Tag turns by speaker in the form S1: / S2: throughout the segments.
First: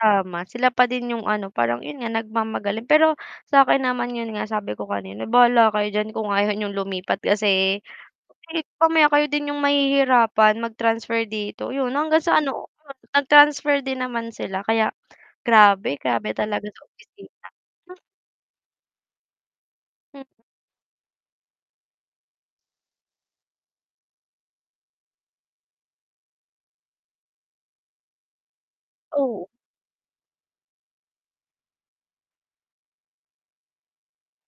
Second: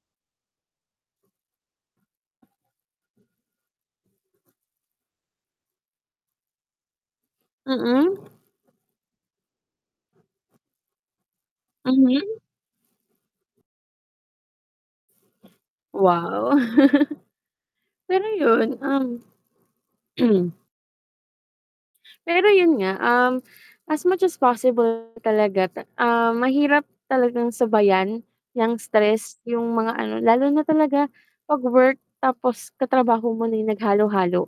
S1: Tama, sila pa din 'yong ano parang 'yon nga nagmamagaling, pero sa akin naman 'yon nga sabi ko kanina, "Bahala kayo diyan kung ayaw niyong lumipat kasi
S2: Mm.
S1: [unintelligible] mamaya kayo din 'yong mahihirapan mag-transfer dito," 'yon hanggang
S2: Mhm.
S1: sa ano, nag-transfer din naman sila kaya grabe, grabe
S2: Wow.
S1: talaga sa opisina.
S2: Pero yun, um
S1: Hmm.
S2: Pero yun nga, um, as much as possible talaga ta ah, mahirap talagang sabayan 'yang stress
S1: Oo.
S2: yung mga ano, lalo na talaga 'pag work tapos katrabaho mo na naghalo-halo,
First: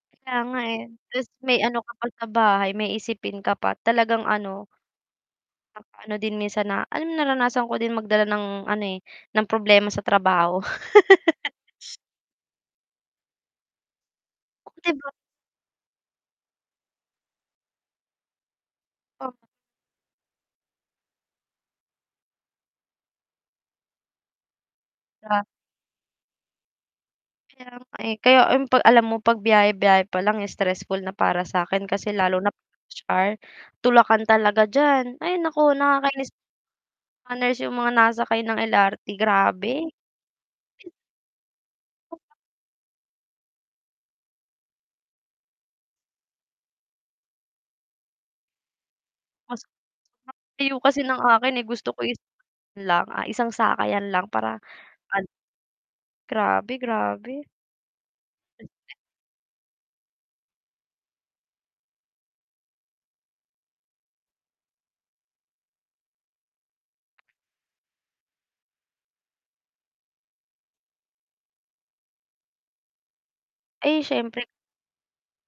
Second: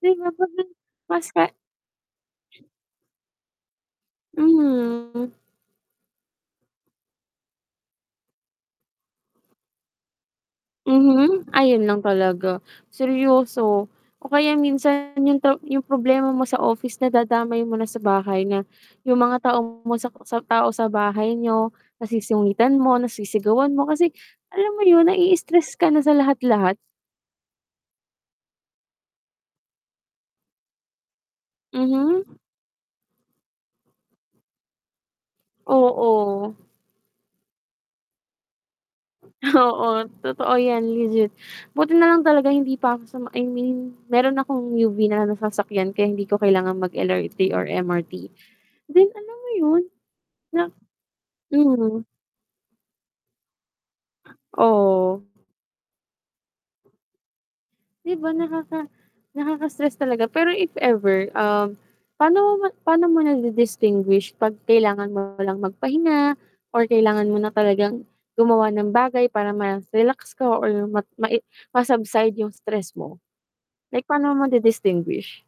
S2: 'di ba
S1: Kaya nga,
S2: [unintelligible]
S1: eh. Ta's
S2: mas ka
S1: may ano ka pa sa bahay, may isipin ka pa. Talagang ano
S2: Mhm.
S1: nakaka-ano din minsan na alam mo naranasan ko din magdala ng ano, eh, ng problema sa trabaho.
S2: Mhm. Ayun lang talaga. Seryoso. O kaya
S1: Oh, 'di ba?
S2: minsan yung to yung problema mo sa office nadadamay mo na sa bahay na, yung
S1: Oh.
S2: mga tao mo sa sa tao sa bahay niyo nasusungitan mo, nasisigawan mo kasi alam mo yun
S1: Ah.
S2: naii-stress ka na sa lahat-lahat.
S1: Kaya nga, eh. Kaya ay 'pag alam mo pagbiyahe-biyahe pa lang stressful na para sa'kin kasi
S2: Mhm.
S1: lalo na 'pag rush hour, tulakan talaga diyan. Ay naku, nakakainis.
S2: Oo.
S1: Mga nurse yung mga nasakay ng LRT,
S2: Oo,
S1: grabe.
S2: totoo 'yan, legit. Buti nalang talaga hindi pa ako sa I mean, meron akong UV na lang nasasakyan kaya hindi ko kailangan mag-LRT or MRT. Then alam mo
S1: Mas
S2: yun na
S1: [unintelligible] kasi ng akin, eh, gusto ko
S2: mhm.
S1: is lang, ah, isang sakay lang para an
S2: Oh.
S1: Grabe, grabe.
S2: 'Di ba nakaka nakaka-stress talaga, pero if ever, um, pa'no ma pa'no mo nadi-distinguish pag kailangan mo lang magpahinga or kailangan mo na talagang gumawa ng bagay para ma-relax ka or ma mae ma-subside yung stress mo.
S1: Ay
S2: Like pa'no mo
S1: siyempre.
S2: madi-distinguish?